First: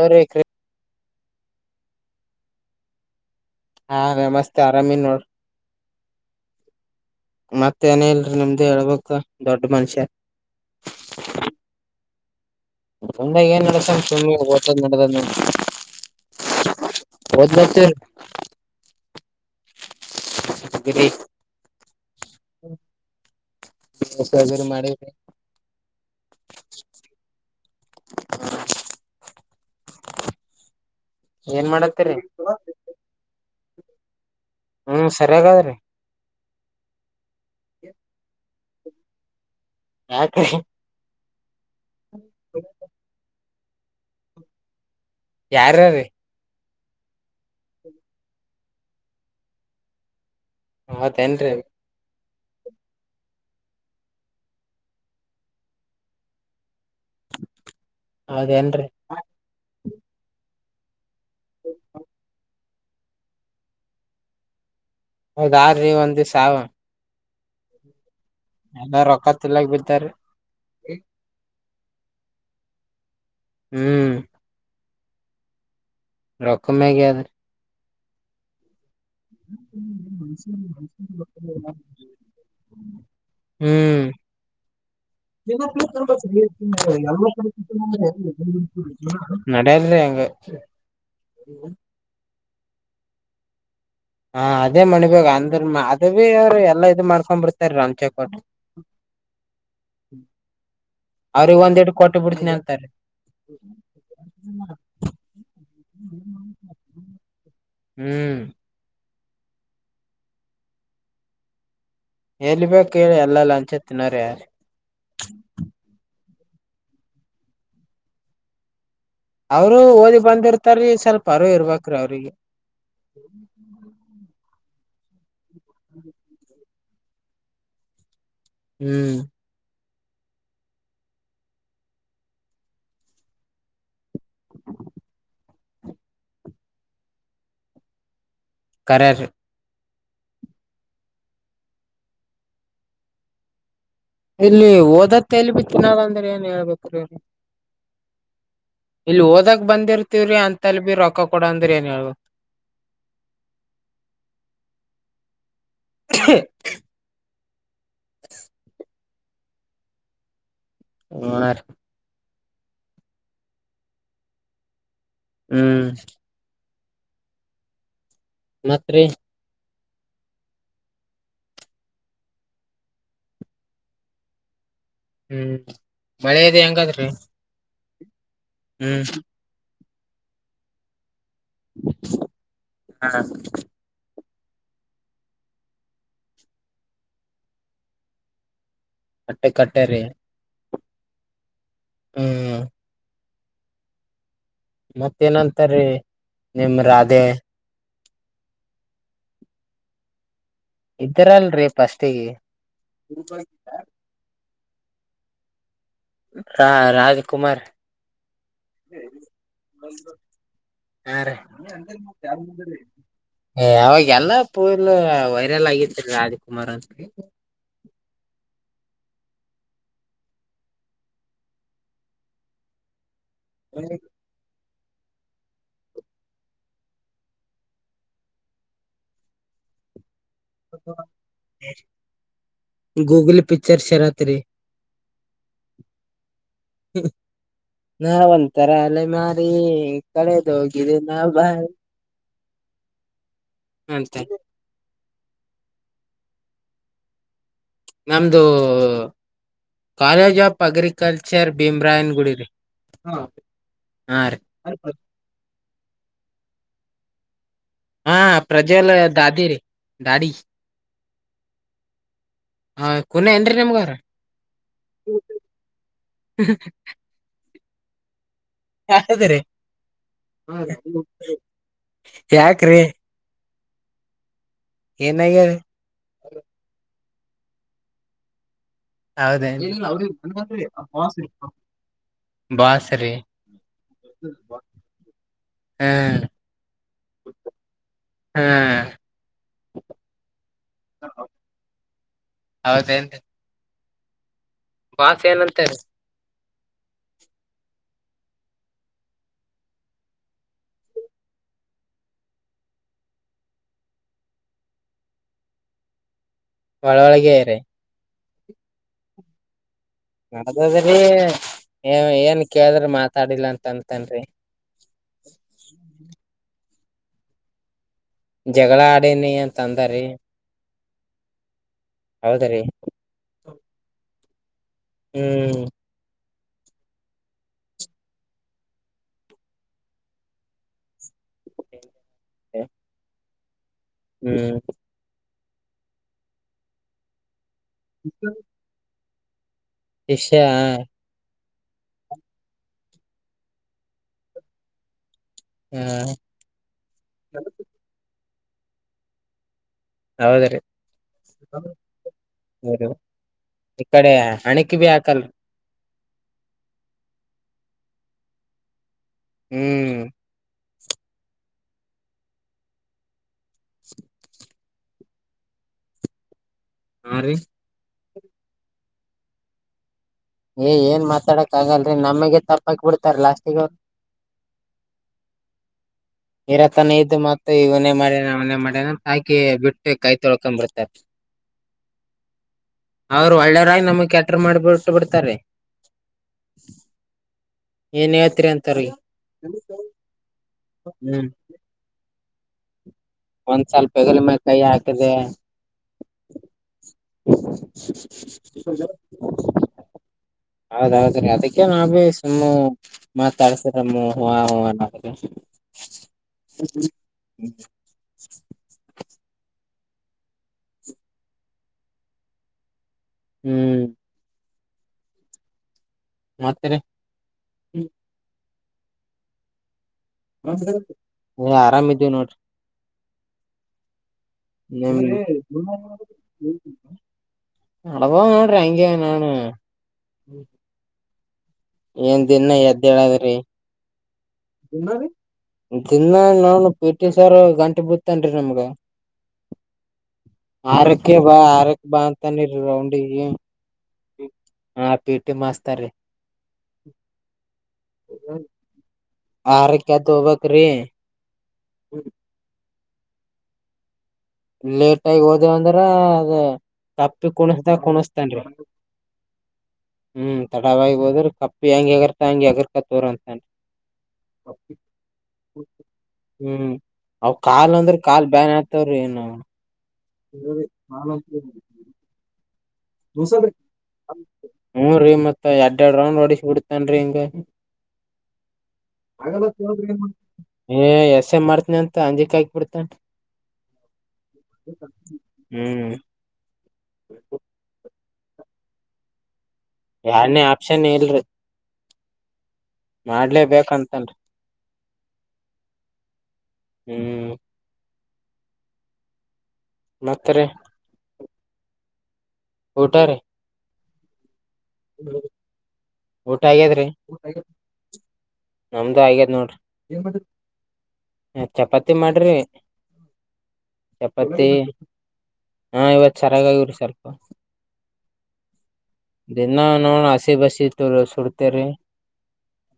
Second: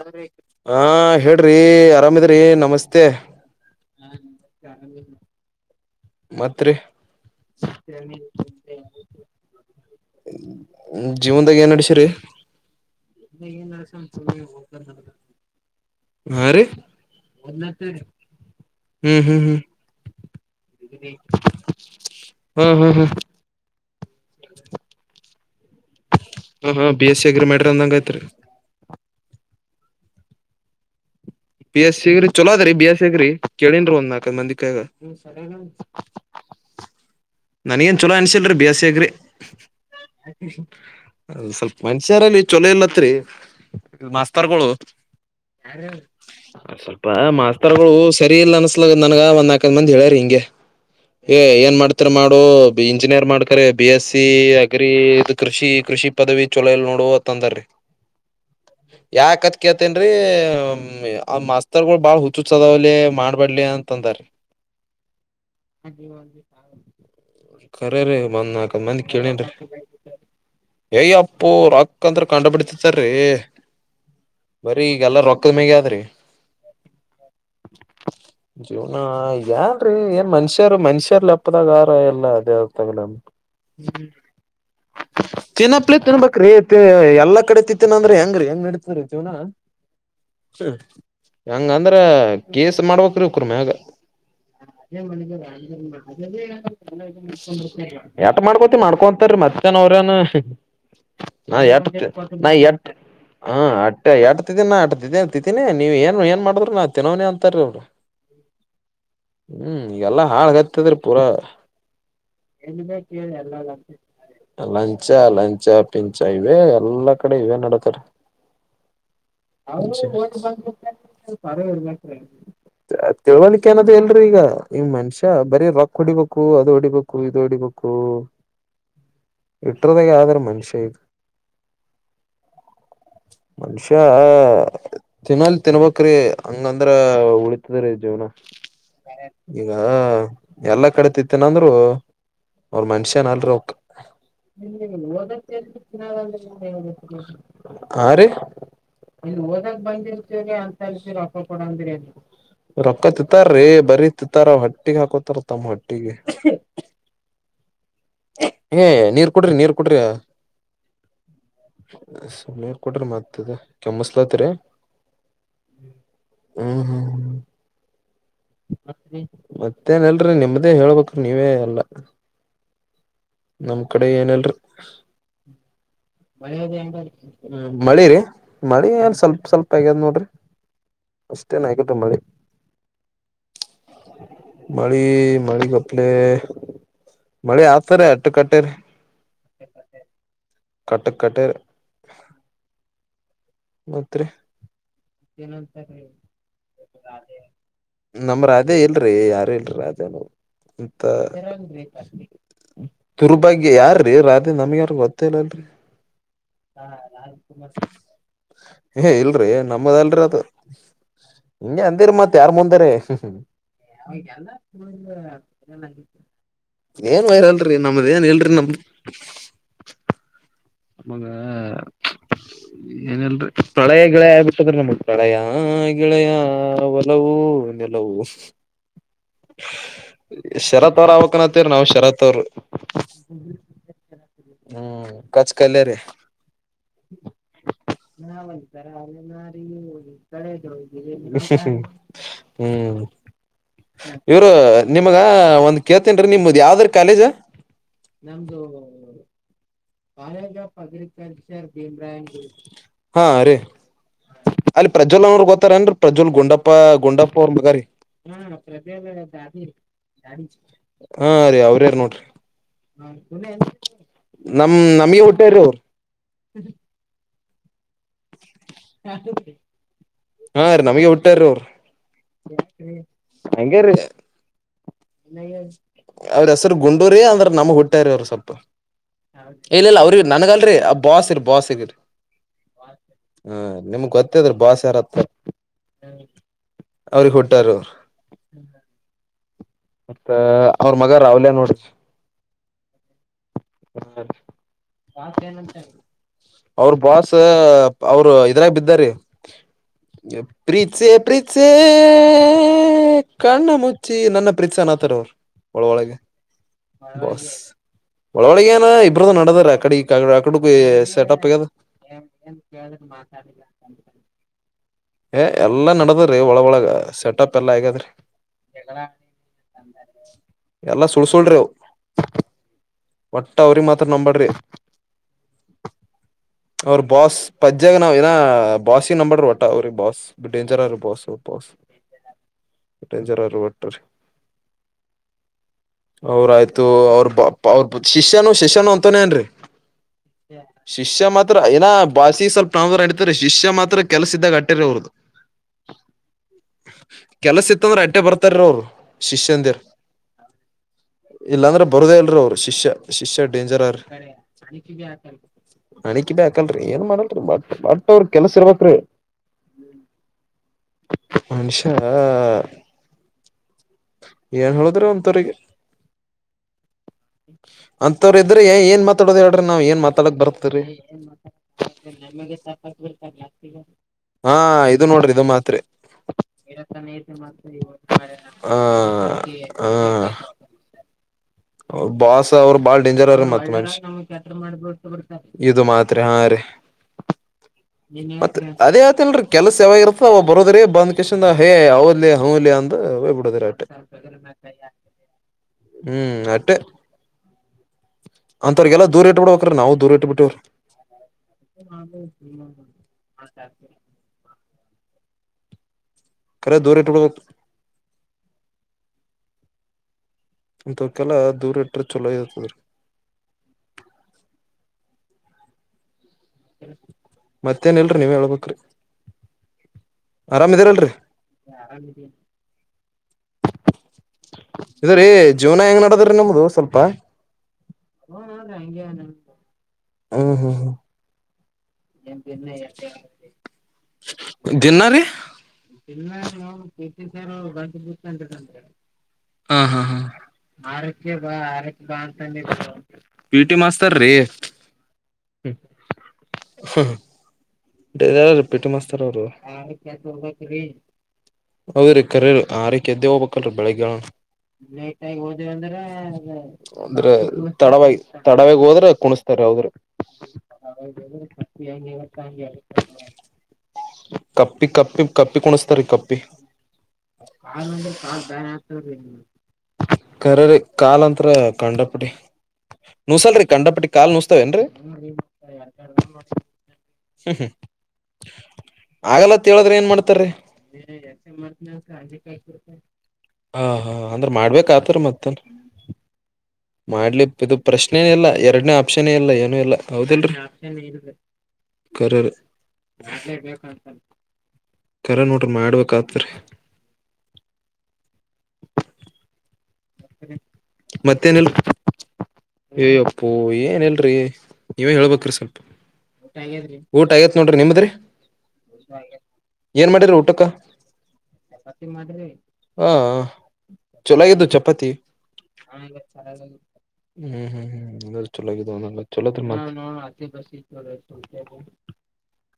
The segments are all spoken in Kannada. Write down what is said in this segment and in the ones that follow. ಅವ್ರಿ ಹಾ ಹೇಳ್ರಿ ಆರಾಮದ್ರಿ ನಮಸ್ತೆ ಹಾ ನಮಸ್ತೆ ಆರಾಮಇನಿ ನೋಡ್ ಮತ್ರಿ ಮತ್ತ ಏನ ಇಲ್ರರಿ ನಿಮ್ದು ಹೇಳ್ಬಕ್ ದೊಡ್ ಮನುಷ್ಯ ಜೀವನದಾಗ ಏನ್ ಅಡಸಿರಿ [unintelligible] ಹಾ ರೀ ಓದ್ಲತ್ತರಿ ಹ್ಮ್ ಹ್ಮ್ ಹ್ಮ್ ಗಿರಿ ಹ್ಮ್ ಹ್ಮ್ ಹ್ಮ್ [unintelligible] ಜನ ಮಾಡಿ ಹ ಹಾ ಬಿ ಎಸ್ ಸಿ ಅಗ್ರಿ ಮಾಡಿರಿ ಅಂದಂಗ ಯತ್ರಿ ಏನ್ ಬಿ ಎಸ್ ಮಾಡತ್ತರಿ ಸಿಗ್ರಿ ಚಲೋ ಅದರಿ ಬಿ ಎಸ್ ಸಿಗ್ರಿ ಕೇಳಿನ್ ಒಂದ್ ನಾಲ್ಕ ಐದು ಮಂದಿಕೈಯಾಗ ಹ್ಮ್ ಸರಿಯಾಗದ್ರಿ ನನ್ಗಏನ್ ಚಲೋ ಅನ್ಸಲ್ರಿ ಬಿ ಎಸ್ ಸಿ ಅಗ್ರಿ ಯಾಕ್ರಿ ಅ ಸ್ವಲ್ಪ ಮನುಷ್ಯರಲ್ಲಿ ಚೊಲೋ ಇಲ್ಲತ್ರಿ ಮಾಸ್ತಾರ್ಗಳು ಯಾರ ರೀ ಸ್ವಲ್ಪ ಮಾಸ್ತರ್ಗಳು ಸರಿ ಇಲ್ಲ ಅನ್ಸಲ ನನ್ಗ ಒಂದ್ ನಾಕಂದ್ ಮಂದಿ ಹೇಳ್ಯರಿ ಹಿಂಗೆ ಏ ಹೌದೇನ್ರಿ ಏನ್ ಮಾಡ್ತರ ಮಾಡ ನೋ ಇಂಜಿನಿಯರ್ ಮಾಡ್ಕರೆ ಬಿ ಎಸ್ ಸಿ ಅಗ್ರಿ ಇ ಕೃಷಿ ಕೃಷಿ ಪದವಿ ಚೊಲ ಇಲ್ ನೋಡು ತ್ತಂದರಿ ಹೌದೇನ್ರಿ ಯಾಕತ್ತ ಕೇಳ್ತೀನ್ರಿ. ಆ ಮಾಸ್ತರಗೋಳ ಬಾಳ ಹುಚ್ಚ ಹುಚ್ಚ ಅದಾವ್ಲೇ ಮಾಡಬಾಡ್ಲೆ ಅಂತ ಅಂದಾರ. ಹೌದಾ ರಿ ಒಂದಸಾವ ಕರರೀ ಒಂದ ನಾಕ ಮಂದಿ ರೊಕ್ಕ ಕೇಳಿನ್ರೀ ತಿಲ್ಲಕ್ ಬಿದ್ದಾರಿ ಯ ಅಪ್ಪು ರಕ್ ಕ್ಕಂದ್ರ ಕಂಡ ಪಟಿ ತಿತ್ತಾರಿ. ಹ್ಮ. ರೀ ಈಗೆಲ್ಲ ರೊಕ್ಕದ ಮೇಗ್ಯ ಅದ್ರೀ. ರೋಕ್ಕ ಮ್ಯಾಗೆದ. ಜ ಹ ಇದ ಯಾನರೀ ಏನ್ ಮನುಷ್ಯರ ಮನುಷ್ಯರ ಲೇಪ್ಪದಾಗ ಆರ ಎಲ್ಲ ಅದೇ ಅರ್ಥ ಆಗಲ್ಲ. ಹ್ಮ. [unintelligible] ತಿನ್ನಪ್ಲೆ ತಿನ್ಬೇಕ್ರೀ ಎಲ್ಲಾ ಕಡೆ ತಿತ್ತಿನ ಅಂದ್ರೆ ಹೆಂಗ್ರೀ ನಡ್ಯಾಲರಿ ಹಂಗ ಹಂಗ ಅಂದ್ರ ಕೇಸ್ ಮಾಡ್ಬೇಕ್ರೀ ಇವ್ಕರ ಮ್ಯಾಗ ಹಾ ಅದೇ ಮಣಿಬೇಗ ಅಂದ್ರ ಮ- ಅದ ಭಿ ಅವ್ರು ಎಲ್ಲಾ ಇದು ಮಾಡ್ಕೊಂಡ್ ಬಿಡ್ತಾರ ಲಂಚ [unintelligible] ಕೊಟ್ಟ ಯಟ್ಟ ಮಾಡ್ಕೋತಿ ಮಾಡ್ಕೋ ಕೊಂತಾರಿ ಮತ್ತನ ಅವರೇನ ನಾ ಅವ್ರಿಗ್ ಒಂದ್ ಇಟ್ ಕೊಟ್ಟ ಎಟ್ಟತ ನಾ ಬಿಡ್ತನಿ ಎಟ್ಟ ಅಂತಾರೀ ಹ ಅಟ್ಟ ಎಟ್ಟ ತಿತ್ತಿನ ನಾ ಆಟತಿದ್ದ ಅತಿ ನೇ ನೀವ ಏನ ಏನ ಮಾಡಿದ್ರು ನಾ ತಿನ್ನವನೇ ಅಂತಾರ ಅವ್ರ ಹ್ಮ್ ಹ್ಮ ಎಲ್ಲಾ ಹಾಳ್ಗತದರಿ ಪೂರ ಎಲ್ಲಿ ಬೇಕ್ [unintelligible] ಹೇಳಿ ಎಲ್ಲಾ ಲಂಚ ತಿನ್ನೋರ್ ಯಾರ್ ಲಂಚ ಲಂಚ ಪಿ ಚ ಇವೇ ಎಲ್ಲಾ ಕಡೆ ಇವೆ ನಡತರ ಅವರು ಓದಿ ಬ ತಿಳ್ವಳಕ್ಕೆ ಅನದ ಇಲ್ರಿ ಈಗ ಈಗ ಮನಸ್ಯ ಬರೀ ರೊಕ್ಕ ಹೊಡಿಬೇಕು ಅದು ಹೊಡಿಬೇಕು ಇದು ಹೊಡಿಬೇಕು. ಹ್ಮ. ಬಿಟ್ಟ್ರದ ಯಾದರ ಮನುಷ್ಯ ಇದ ಮನಷ್ಯ ತಿನ್ನಲ ತಿನ್ನಬೇಕ್ರಿ ಹಂಗಂದ್ರ ಉಳಿತದರಿ ಜೀವನ ಕರ್ಯಾರಿ ಈಗ ಹ ಎಲ್ಲಾ ಕಡೆ ತಿತ್ತನಂದರು ಅವ್ರ ಮನಸ್ಯ ಏನ್ ಅಲ್ರ ಅವಕ್ ಇಲ್ಲಿ ಓದತ್ ಎಲ್ಲಿ ಬಿ ತಿನ್ನಲ್ಲ ಅಂದ್ರ ಏನ್ ಹೇಳ್ಬೇಕ್ರೀ [unintelligible] ಆ ರಿ ಇಲ್ಲಿ ಓದಕ ಬಂದಿರ್ತಿವ್ರಿ ಅಂತಲ ಬಿ ರೊಕ್ಕ ಕೊಡಂದ್ರಿ ಏನ್ ಹೇಳಬೇಕ. ರೊಕ್ಕ ತಿತ್ತರೀ ಬರೀ ತಿತ್ತಾರ ಹೊಟ್ಟಿಗ ಹಾಕೊತಾರ ತಮ್ಮ ಹೊಟ್ಟಿಗ ನೀರ ಕುಡ್ರಿ ನೀರ ಕುಡ್ರಿ. ಹಾ ರಿ. ನೀರ ಕುಡೀರಿ ಮತ್ತದ ಕೆಮ್ಮಸ್ಲಾತಿರಿ. ಹ್ಮ. ಹ್ಮ ಹ್ಮ ಮತ್ರಿ ಹ್ಮ ಮತ್ತೇನಿಲ್ರಿ ನಿಮ್ದೇ ಹೇಳ್ಬೇಕ್ರ ನೀವೇ ಎಲ್ಲ ನಮ ಕಡೆ ಎನಿಲ್ರಿ. ಹ್ಮ ಮಳೆದ ಹೆಂಗಾದ್ರಿ ಮಳಿರಿ ಮಳಿ ಏನ್ ಸ್ವಲ್ಪ ಸ್ವಲ್ಪ ಆಗ್ಯಾದ ನೋಡ್ರಿ. ಅಷ್ಟೇನ್ ಆಗಿಲ್ತ್ ಮಳೆ. ಹಾ ಮಳಿ ಮಳಿಗಪ್ಲೆ ಮಳೆ ಆಗ್ತಾರೆ ಅಟ್ಟ ಕಟ್ಟೆರಿ ಅಟ್ಟಕಟ್ಟೆರಿ. ಕಟ್ಟಕಟ್ಟ ಮತ್ತರಿ ಮತ್ತ ಏನಂತಾರೀ ನಿಮ ರಾಧೆ ನಮ ರಾಧೇ ಇಲ್ರಿ ಯಾರ ಇಲ್ರ ರಾಧೆ ತ ಇದ್ರಲ್ರಿ ಫಸ್ಟಿಗೆ ತುರ್ಭಾಗ್ಯ ಯಾರೀ ರಾತ್ ಅ ನಮಗ್ಯಾರ ಗೊತ್ತೇ ಇಲ್ಲರಿ. ಆ ರಾಜಕುಮಾರ್ ಹೇ ಇಲ್ರಿ ನಮ್ಮದ ಅಲ್ರಿ ಅದ ಹಾ ರೀ ಹಿಂಂಗ ಅಂದಿರ್ ಮತ್ ಯಾರ್ ಮುಂದಾರ. ಅವಾಗ ಎಲ್ಲಾ ಪೂಲ್ [unintelligible] ವೈರಲ್ ಆಗಿತ್ರಿ ರಾಜ್ಕುಮಾರ್ ಅಂತ ಏನ್ ವೈರಲ್ ರಿ ನಮ್ದ ಏನ್ ಇಲ್ರಿ [unintelligible] ನ ನಮಗೆ [unintelligible] ಏನಲ್ರಿ ಪ್ರಳಯ ಗೆಳೆಯಾ ಆಗ್ಬಿಟ್ಟತ್ರ ನಮಗೆ ಪ್ರಳೆಯ ಗೆಳೆಯ ಒಲವು ನೆಲವೊ [inaudible] ಶರತ್ ಅವ್ರ ಅವಕನತ್ತೇರ ನಾವ್ ಶರತ್ ಅವ್ರ ಗೂಗಲ್ ಪಿಕ್ಚರ್ ಶರತ್ರಿ ಹ್ಮ್ ಕಚ್ಕಲ್ಲ ರೀ ನಾ ನಾವ ಒಂತರ ಒಥರ ಅಲೆ ಮಾರಿ ಮಾರೀ ಹೋಗ ಕಳೆದ ಕಳದು ಹೋಗಿದೆ ನಾ ಹ [unintelligible] ಬಾರಿ ಹ್ಮ್ ಅಂತ ಇವರು ನಿಮಗ ಒಂದ್ ಕೇಳ್ತೀನ್ ರಿ ನಿಮ್ದ ಯಾವ್ದ್ರ ಕಾಲೇಜ ನಮ್ದು college Maharaj of agriculture agriculture Bhimrayan ಗುಡಿ ರೀ ಭೀಮರಾಯನಗುಡಿ ಹಾ ರಿ ರೀ ಅಲ್ಲಿ ಪ್ರಜ್ವಲ್ನರು ಗೊತ್ತತಾರನ್ ಪ್ರಜ್ವಲ್ ಗುಂಡಪ್ಪ [unintelligible] ಹ ಪ್ರಜ್ವಲ್ ಹಾ ಪ್ರಜ್ವಲ್ ದಾದಿ ರೀ ದಾಡಿ [unintelligible] ಹಾ ರೀ ಅವ್ರಾರ ನೋಡ್ರಿ ಹ ಕುನ ಏನ್ರೀ [unintelligible] ನಿಮ್ಗಾರ ನಮ್ ನಮ್ಮಗೆ ಊಟ್ಟಾರಿ ಅವ್ರು ಹ್ಮ್ ಹಾ ರಿ ನಮಗೆ ಊಟ್ಟಾರ ಅವ್ರು ಯಾಕ್ರಿ ಹಂಗ ರೀ ಏನಾಗ್ಯದ ಅವ್ರ ಹೆಸರು ಗುಂಡ ್ರ [unintelligible] ರಿ ಅಂದ್ರೆ ನಮ್ ಹುಟ್ಟಾರ ಅವ್ರು ಸೊಪ ಹೌದೇನ್ರಿ ಇಲ್ಲ ಇಲ್ಲ ಅವ್ರಿ ನನ್ಗಲ್ರರಿ ಆ ಬಾಸ್ ಇರ ಇರ್ತಾವ. ಬಾಸ್ಗರಿಿ ಬಾಸ್ ರೀ ಹಾ ನಿಮ್ಗ್ ಗೊತ್ತಾದ್ರ ಭಾಷ ಯಾರಂತ. ಹ್ಮ್ ಅವ್ರಿಗೆ ಹುಟ್ಟಾರ ಅವರು ಹ್ಮ್ ಮತ್ತ ಅವ್ರ ಮಗ ರಾವುಲ ನೋಡಿ ಹೌದೇಂತ ರಿ ಹಾ [unintelligible] ಏನಂತ [unintelligible] ಅವ್ರ ಬಾಸ್ ಅವರು ಇದರಾಗ ಬಿದ್ದಾರಿ. ಪ್ರೀತ್ಸೆ ಪ್ರಿತ್ಸೆ ಕಣ್ಣ ಮುಚ್ಚಿ ನನ್ನ ಪ್ರೀತ್ಸೆ [unintelligible] ನ್ತಾರೆ ಅವ್ರು ಒಳ ಒಳಗೆ ಒಳವಳಗೆರೆ ಒಳೊಳಗ ಏನ್ ಇಬ್ಬರುದು ನಡದಾರ [unintelligible] ಕ ಅಕಡೆಬಿ ನಡದದ್ರಿ ಸೆಟಪ್ಪ ಏ ಏನ್ ಕೇಳಿದ್ರ ಮಾತಾಡಿಲ್ಲ ಅಂತ [unintelligible] ಅಂತನ್ರಿ ಏ ಎಲ್ಲಾ ನಡದ್ರಿ ಒಳ ಒಳಗ ಸೆಟಪ್ ಎಲ್ಲಾ ಹೇಗಾದ್ರಿ. ಜಗಳ ಆಡಿನಿ ಅಂತ ಅಂದಾರಿೀ. ಎಲ್ಲಾ ಸುಳ್ಸುಳ್ರಿವು. ಹೌದ ರೀ ಒಟ್ಟ ಅವ್ರಿ ಮಾತ್ರ ನಂಬಾಡ್ರಿ ಹ್ಮ್ [inaudible] ಅವ್ರ ಬಾಸ್ ಪಜ್ಜ್ಯಾಗ ನಾವ್ ಏ ಬಾಾಸಿ ನಂಬಡ್ರ ಒಟ ಅವ್ರ ಬಾಸ್ ಬಿ ಡೇಂಜರ್ ಅವ್ರಿ ಬಾಸ್ ಬಾಸ್ ಹ [unintelligible] ಹ [unintelligible] ಎಂಜರಾರರುಟ್ ಹ್ಮ್ ಅವ್ರಾಯ್ತು ಅವ್ರ ಬ ಅವ ಶಿಷ್ಯನು ಶಿಷ್ಯನು ಅಂತಾನೇ ಏನ್ರಿ ಶಿಷ್ಯ ಶಿಷ್ಯ ಮತ್ತ ಏನ ಬಾಾಸಿ ಸ್ವಲ್ಪ ಪ್ರ [unintelligible] ಅಡಿತತಾರೆ ಶಿಷ್ಯ ಮಾತ್ರ ಕೆಲ್ಸ ಇದ್ದಾಗ ಅಟ್ಟಿರ ಅವ್ರದದು ಹ ಕೆಲಸ ಇತ್ತಂದ್ರೆ ಅಟ್ಟೆ ಬರ್ತಾರ ಅವರು ಶಿಷ್ಯಂದಿರ್ ಹೌದ್ರಿ ಇಲ್ಲಾಂದ್ರೆ ಬರುದೇ ಇಲ್ರಿ ಅವರು ಶಿಷ್ಯ ಹೌದು ಶಿಷ್ಯ ಡೆೇಂಜರ್ ಈ ಅವ್ರೆ ಕಡೆ ಅಣಕಿ ಬಿ ಹಾಕಲ್ರಿ [unintelligible] ಹಾಕಲ್ರರಿ ಏನ್ ಮಾಡಲ್ರಿ ಬಟ್ ಬಟ್ ಅವ್ರ ಕೆಲ್ಸ ಇರ್ಬಕ್ರಿ ಹ್ಮ್ ಮನುಷ ಏನ್ ಹೇಳುದ್ರೆ ಅಂಥವರಿಗೆ ಹಾ ರೀ ಅಂತವ್ರ ಇದ್ರ ಏನ್ ಮಾತಾಡೋ ಹೇಳ್ರಿ ನಾವ್ ಏನ್ ಮಾತ ಏ ಬರತ್ತೆರಿ ಏನ್ ಮಾತಾಡಕ್ ಆಗಲ್ರಿ ನಮಗೆ ತಪ್ಪಾಕಿ ಬಿಡ್ತಾರ ಲಾಸ್ಟಿಗೆ ಹಾ ಇದು ನೋಡ್ರಿ ಇದು ಮಾತ್ರಿ ಇರತನ ಇದ್ದು ಮತ್ತೆ ಇವನೇ ಆ ಆಕೆ ಆ ಬಿಟ್ಟು ಕೈ ತೊಳ್ಕೊಬಿಡ್ತಾರೆ ಬಾಸ್ ಅವ್ರ ಬಾಳ್ ಡೇಂಜರ್ ಮತ್ತ್ ಒಳ್ಳೆಯವ್ರಾಗಿ ಮನುಷ್ಯ [inaudible] ನಮಗ್ ಕೆಟ್ಟರ್ ಮಾಡ್ಬಿಟ್ಟು ಬಿಡ್ತಾರ್ರಿ ಇದು ಮಾತ್ರಿ ಹಾ ರೀ ಏನ್ ಹೇಳ್ತೀರಿ ಮತ್ತೆ ಅಂತವ್ರಿಗೆ ಅದೇ ಹೇಳ್ತಿಲರಿ ಕೆಲಸ ಯಾವಾಗಿರುತ್ತ ಒಬ್ ಬರೋದ್ರೀ ಬಂದ್ ಹ್ಮ್ ಹೇ ಹೌದ ಲೇ ಹೂ ಲೇ ಅಂದು ಹೋಗ್ಬಿಡದು ಒಂದ್ ಅಟ್ಟೆ ಸ್ವಲ್ಪ [inaudible] ಹೆಗಲ ಮ್ಯಾಲ ಕೈ ಹಾಕದೆ ಹ್ಮ್ ಅಟ್ಟೆ ಅಂತವ್ರಿಗೆಲ್ಲ ದೂರ್ ಇಟ್ಬಿಡ್ಬೇಕ್ರ ನಾವು ದೂರ್ ಇಟ್ಬಿಟ್ಟವ್ರಿ ಹೌದ್ದ್ರೀ ಅದಕ್ಕೆ ನಾವ ಭೀ ಸುಮ್ಮು ಮಾತಾಡ್ಸರಮ್ಮ ಹೂ ಹಾ ಹೂ ಅನ್ನೋದು ಕರೆ ದೂರ ಇಟ್ಟಬಿಡ್ಬೇಕು [inaudible] ಅಂತಕಲ್ಲ ದೂರಿಟ್ರ ಚೊಲೋ ಇರ್ತದ್ರೀ ಹ್ಮ್ ಮತ್ರಿ ಮತ್ತೇನ್ ಇಲ್ರರಿ ನೀವ್ ಹೇಳ್ಬೇಕ್ರಿ ಆರಾಮ್ ಇದೀರಲ್ರರಿ ಹಾ ಆರಾಮ ಇದೀವಿ ನೋಡ್ರಿ ನಿಮ್ ಇದ್ರೀ ಜೀವನ ಹೆಂಗ್ ನಡದ್ರೀ ನಮ್ದ ಸ್ವಲ್ಪ ನಡದಾವೆ ನೋಡ್ರಿ ಹ್ಮ್ [unintelligible] ಹ್ಮ್ ಹ್ಮ್ ಏನ್ ದಿನ ಎದ್ದೇಲಾದ್ರಿ ದಿನ ರೀ ದಿನ [inaudible] ಪಿ ಟಿ ಸರ್ ಗಂಟ್ಟು ಬೀಳ್ತನ್ರಿ ನಮ್ಗ ಹಾ ಹಾ ಹಾ ಆರಕ್ಕೆ ಬಾ ಆರಕ್ಕೆ ಬಾ ಅಂತಾನಾ ಪಿ ಟಿ ಮಾಸ್ತರ್ ರೀ [unintelligible] ಹಾ ಪಿ ಟಿ ಮಾಸ್ತ ಹ್ಮ ರೀ [unintelligible] [unintelligible] ಪಿ ಟಿ ಮಾಸ್ತರ್ ಅವರು [inaudible] ಆರಕ್ಕೆ ಎದ್ದ್ ಹೋಗ್ಬೇಕ್ರಿ ಹೌದ ರೀ ಕರೆ ರೀ ಹಾ ಆರಕ್ಕೆ ಎದ್ದೆ ಹೋಗಬೇಕೆಂನ್ರೀ ಲೇಟ್ ಆಗಿ ಹೋದೇವ್ ಅಂದ್ರ ಅದ ಕಪ್ಪಿ ಕುಣಸ್ದಾಗ [unintelligible] ತಡವಾಗಿ ಕುಣಸ್ತಾನ್ರಿ ತಡವಾಗಿ ಹೋದ್ರೆ [unintelligible] ಹ್ಮ್ ತಡವಾಗಿ ಹೋದ್ರ ಕಪ್ಪಿ ಹೆಂಗ ಹೆಗರುತ್ತೆ ಹಂಗೆ ಹೆಗೃತ ಕುರು ಅಂತಾನೆ ಕಪ್ಪಿ ಕಪ್ಪಿ ಕಪ್ಪಿ ಕುಣಸ್ತಾರಿ ಕಪ್ಪಿ ಅವ ಕಾಲ್ ಅಂದ್ರೆ ಕಾಲ್ ಬ್ಯಾನ್ ಆತವ್ರ ಏನ ಕರೆ ರ್ರೀ ಕಾಲ ಅಂತ್ರ ಕಂಡಪಡಿ ನೂಸಲ್ರಿ ಕಂಡ ಹ್ಮ್ ರೀ ಮತ್ತ ಎರ್ಡ್ರಡ್ ರೌಂಡ್ ಹೊಓಡಿಸಿ ಬಿಡ್ತನ್ರಿ ಹಿಂಗ [inaudible] ಆಗಲ್ಲ ಅಂತ ಹೇಳಿದ್ರೆ ಏನ್ ಮಾಡ್ತಾ ರೀ ಏ ಎಸ್ ಎ ಮಾಡ್ತನಿ ಅಂತ ಅಂಜಿಕ್ ಹಾಕಿ ಬಿಡ್ತಾನ್ರಿ ಹಾ ಹಾ ಅಂದ್ರ ಮಾಡ್ಬೇಕ್ ಆತರ ಮತ್ತ ಹ್ಮ್ [inaudible] ಮಾಡ್ಲಿ ಇದು ಪ್ರಶ್ನೆೇ ಇಲ್ಲ ಎರಡನೇ ಆಪ್ಷನ್ ಇಲ್ಲ [unintelligible] ಯಾರ್ನೇ ಹೌದಿಲ್ರಿ ಆಪ್ಷನ್ [inaudible] ಕರೆ ರೀ ಮಾಡ್ಲೇಬೇಕು ಅಂತಾನ್ರಿ ಕರೆ ನೋಡ್ರಿ ಮಾಡ್ಬೇಕ ಹ್ಮ್ ಮತ್ತ ಮೇನಲ್ ಅಯ್ಯಪ್ಪು ಏನ ಇಲ್ರರಿ ನೀವೇ ಹೇಳ್ಬೇಕ್ರಿ ಸ್ವಲ್ಪ ಊಟ ಆಗ್ಯದ್ರಿ. ಊಟ ಆಗತ್ ನೋಡ್ರಿ ನಿಮದ್ರಿ ನಮ್ದು ಆಗ್ಯದ್ ನೋಡ್ರಿ ಏನ್ ಮಾಡಿದ್ರ ಊಟಕ್ಕ ಚಪಾತಿ ಚ ಮಾಡ್ರಿ ಹಾ ಚಪಾತಿ ಚಲಾಗಿದ್ದು ಚಪಾತಿ ಹಾ ಇವತ್ ಚೆರಾಗಾಗಿವ್ರಿ ಸ್ವಲ್ಪ ಹ್ಮ್ ಹ್ಮ್ ಹ್ಮ್ ಚಲ ಚ ದಿನಾ ನೋಡ್ ಹಸಿ ಬಸಿ ಸುಡ್ತೇವ್ರಿ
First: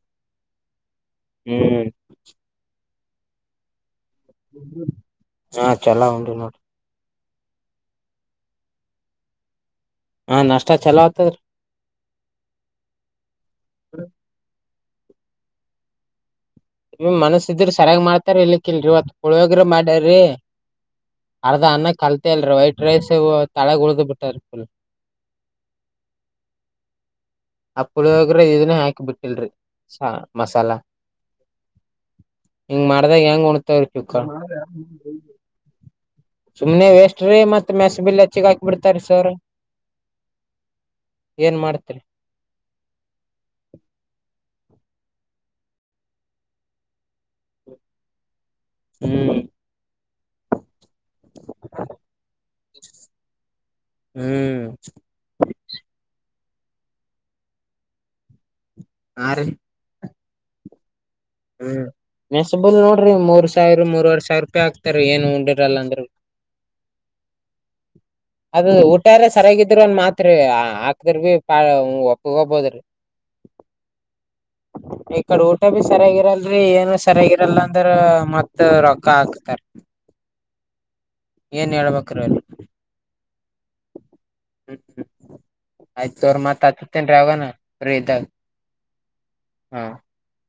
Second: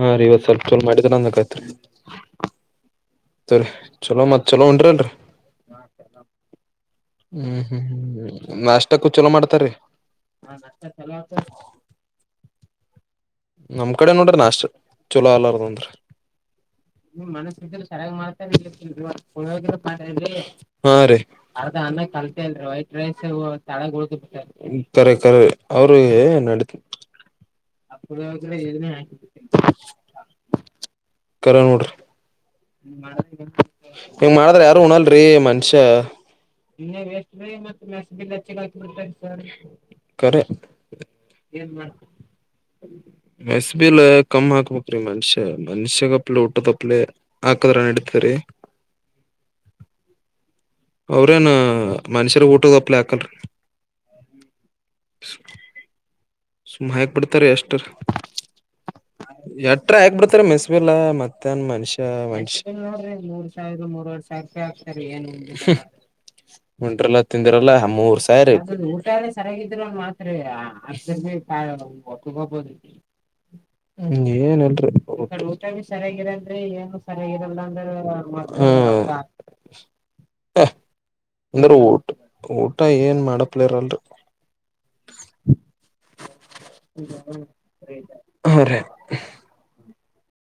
ಹಾ ರೀ ಇವತ್ ಸ್ವಲ್ಪ ಚೋಲ ಮಾಡಿದ ನಂದಕೈತ್ರಿ ಹ್ಮ್ ಸರಿ ಚಲೋ ಮತ್ತ ಚಲೋ ಉಂಟ್ರನ್ ಹಾ ಚಲೋ ಉಂಡ್ರಿ ನೋಡ್ರಿ ಹ್ಮ್ ಹ್ಮ್ ಹ್ಮ್ ನಾಷ್ಟಕ್ಕೂಚಲೋ ಮಾಡ್ತಾರೀ ಹಾ ನಾಷ್ಟಾ ಚಲತ ನಮ್ ಕಡೆ ನೋಡ್ರಿ ನಾಶ ಚಲೋ ಅಲಾರದಂದ್ರ ನಿಮ್ ಮನಸ್ ಮನ ಇದ್ರ ಸರಿಯಾಗ್ ಮಾಡ್ತಾರ ಸಾಗ ಇಲಿಕ್ಕಿಲ್ರಿ ಇವತ್ ಪುಳಿಯೋಗ್ರೆ ಮಾಡ್ಯಾರಿ ಅರ್ಧ ಅನ್ನ ಕಲ್ತೆ ಅಲ್ರಿ ಕಲ್ತಲ್ ವೈಟ್ ರೈಸ್ ತಳಗ್ ತಡ ಉಳ್ದು ಬಿಟ್ಟಾರಿ ಫುಲ್ ಉ ಅವ್ರ ನಡತ ಆ ಪುಳಿಯೋಗ್ರೆ ಇದನ್ನೇ ಹಾಕಿ ಬಿಟ್ಟಿಲ್ರಿ ಮಸಾಲಾ ಕಟ ಹಿಂಗ್ ಮಾಡ್ದಾಗ ಹೆಂಗ್ ಉಣ್ತಾವ್ರಿ ಚುಕ್ಕ ಹಂಗ ಮಾಡದ್ರ ಯಾರು ಉಣಲ್ರಿ ಮನ್ಷ್ಯ ಸುಮ್ನೆ ಇನ್ನೇ ವೇಸ್ಟ್ ವೇಸ್ ರೀ ಮತ್ ಮತ್ತೆ ಮೆಸ್ ಬಿಲ್ ಮೆಸಲ್ ಹೆಚ್ಚಿಗ್ ಹೆಚ್ಚಿಗೆ ಹಾಕಿ ಬಿಡ್ತಾರಿ ಬಿಡ್ತರಿ ಸರ್ ಕಖರೆ ಏನ್ ಮಾಡ್ತರಿ ಮೆಸ್ಬಿಲ್ಲ ಕಮ್ಮ್ ಹಾಕ್ಬೇಕ್ರೀ ಮನುಷ್ಯ ಮನ್ಷ್ಯಗಪ್ಲೆ ಊಟದಪ್ಲೆ ಹಾಕದ್ರ ನ ಇಡ್ತರಿ ಹ್ಮ್ ಅವ್ರೇನ ಮನುಷ್ಯರ ಊಟದಪ್ಲಿ ಯಾಕನ್ಿ ಹ್ಮ್ ಸುಮ ಹಾಕ್ ಬಿಿಡ್ತಾರ ಎಷ್ಟ್ರ ಹಾ ರೀ ಎಟ್ರ ಹಾಕ್ಬಿಡ್ತಾರ ಮೆಸ್ವೆಲ್ಲ ಮತ್ತ ಮನ್ ಹ್ಮ್ ಮನುಷ್ಯ ಮ ಮೆಸಬುಲ್ ನೋಡ್ರಿ ಮೂ ಮೂರ್ ಸಾವಿರ ಮೂರ್ವರ್ ಮೂರ್ರಡ್ ಸಾವಿರ ರೂಪಾಯಿ ಆಗ್ತ ಹಾಕ್ತಾರ ಏನ್ ಏನು ಉಂಡಿರಲ್ಲ ಅಂದ್ರ ಉಂಡ್ರಲ್ಲ ತಿಂದಿರಲ್ಲ ಮೂರ್ ಅದು ಊಟ ಊಟಾರ ಸರಾಗಿದ್ರ ಮಾತ್ರ ಅಷ್ಟ ಾ ಒಪ್ಪಗ ಹೋಗಬೋದ್ರೀ ಹ್ಮ ಹ ಏನನ್ ಕಡೆ ಊಟ ಬಿ ಸರಿಯಾಗಿರಲ್ರಿ ಏನು ಸರಿಯಾಗಿರಲ್ಲ ಅಂದ್ರ ರಕ್ಕ ಹಾಕ್ತಾರೆ ಅಂದ್ರ ಊಟ ಹೇಳ್ಬೇಕ್ರಿ ಅವ್ರಿ ಊಟ ಏನ್ ಮಾಡಪ್ಲರಲ್ರಿ ಹ ಆಯ್ತು ತೋ ಮ ತತತನ ರಾವಾನ ಬ ಇತಾಗ ಇರಲ್ರಿ. ಹಾ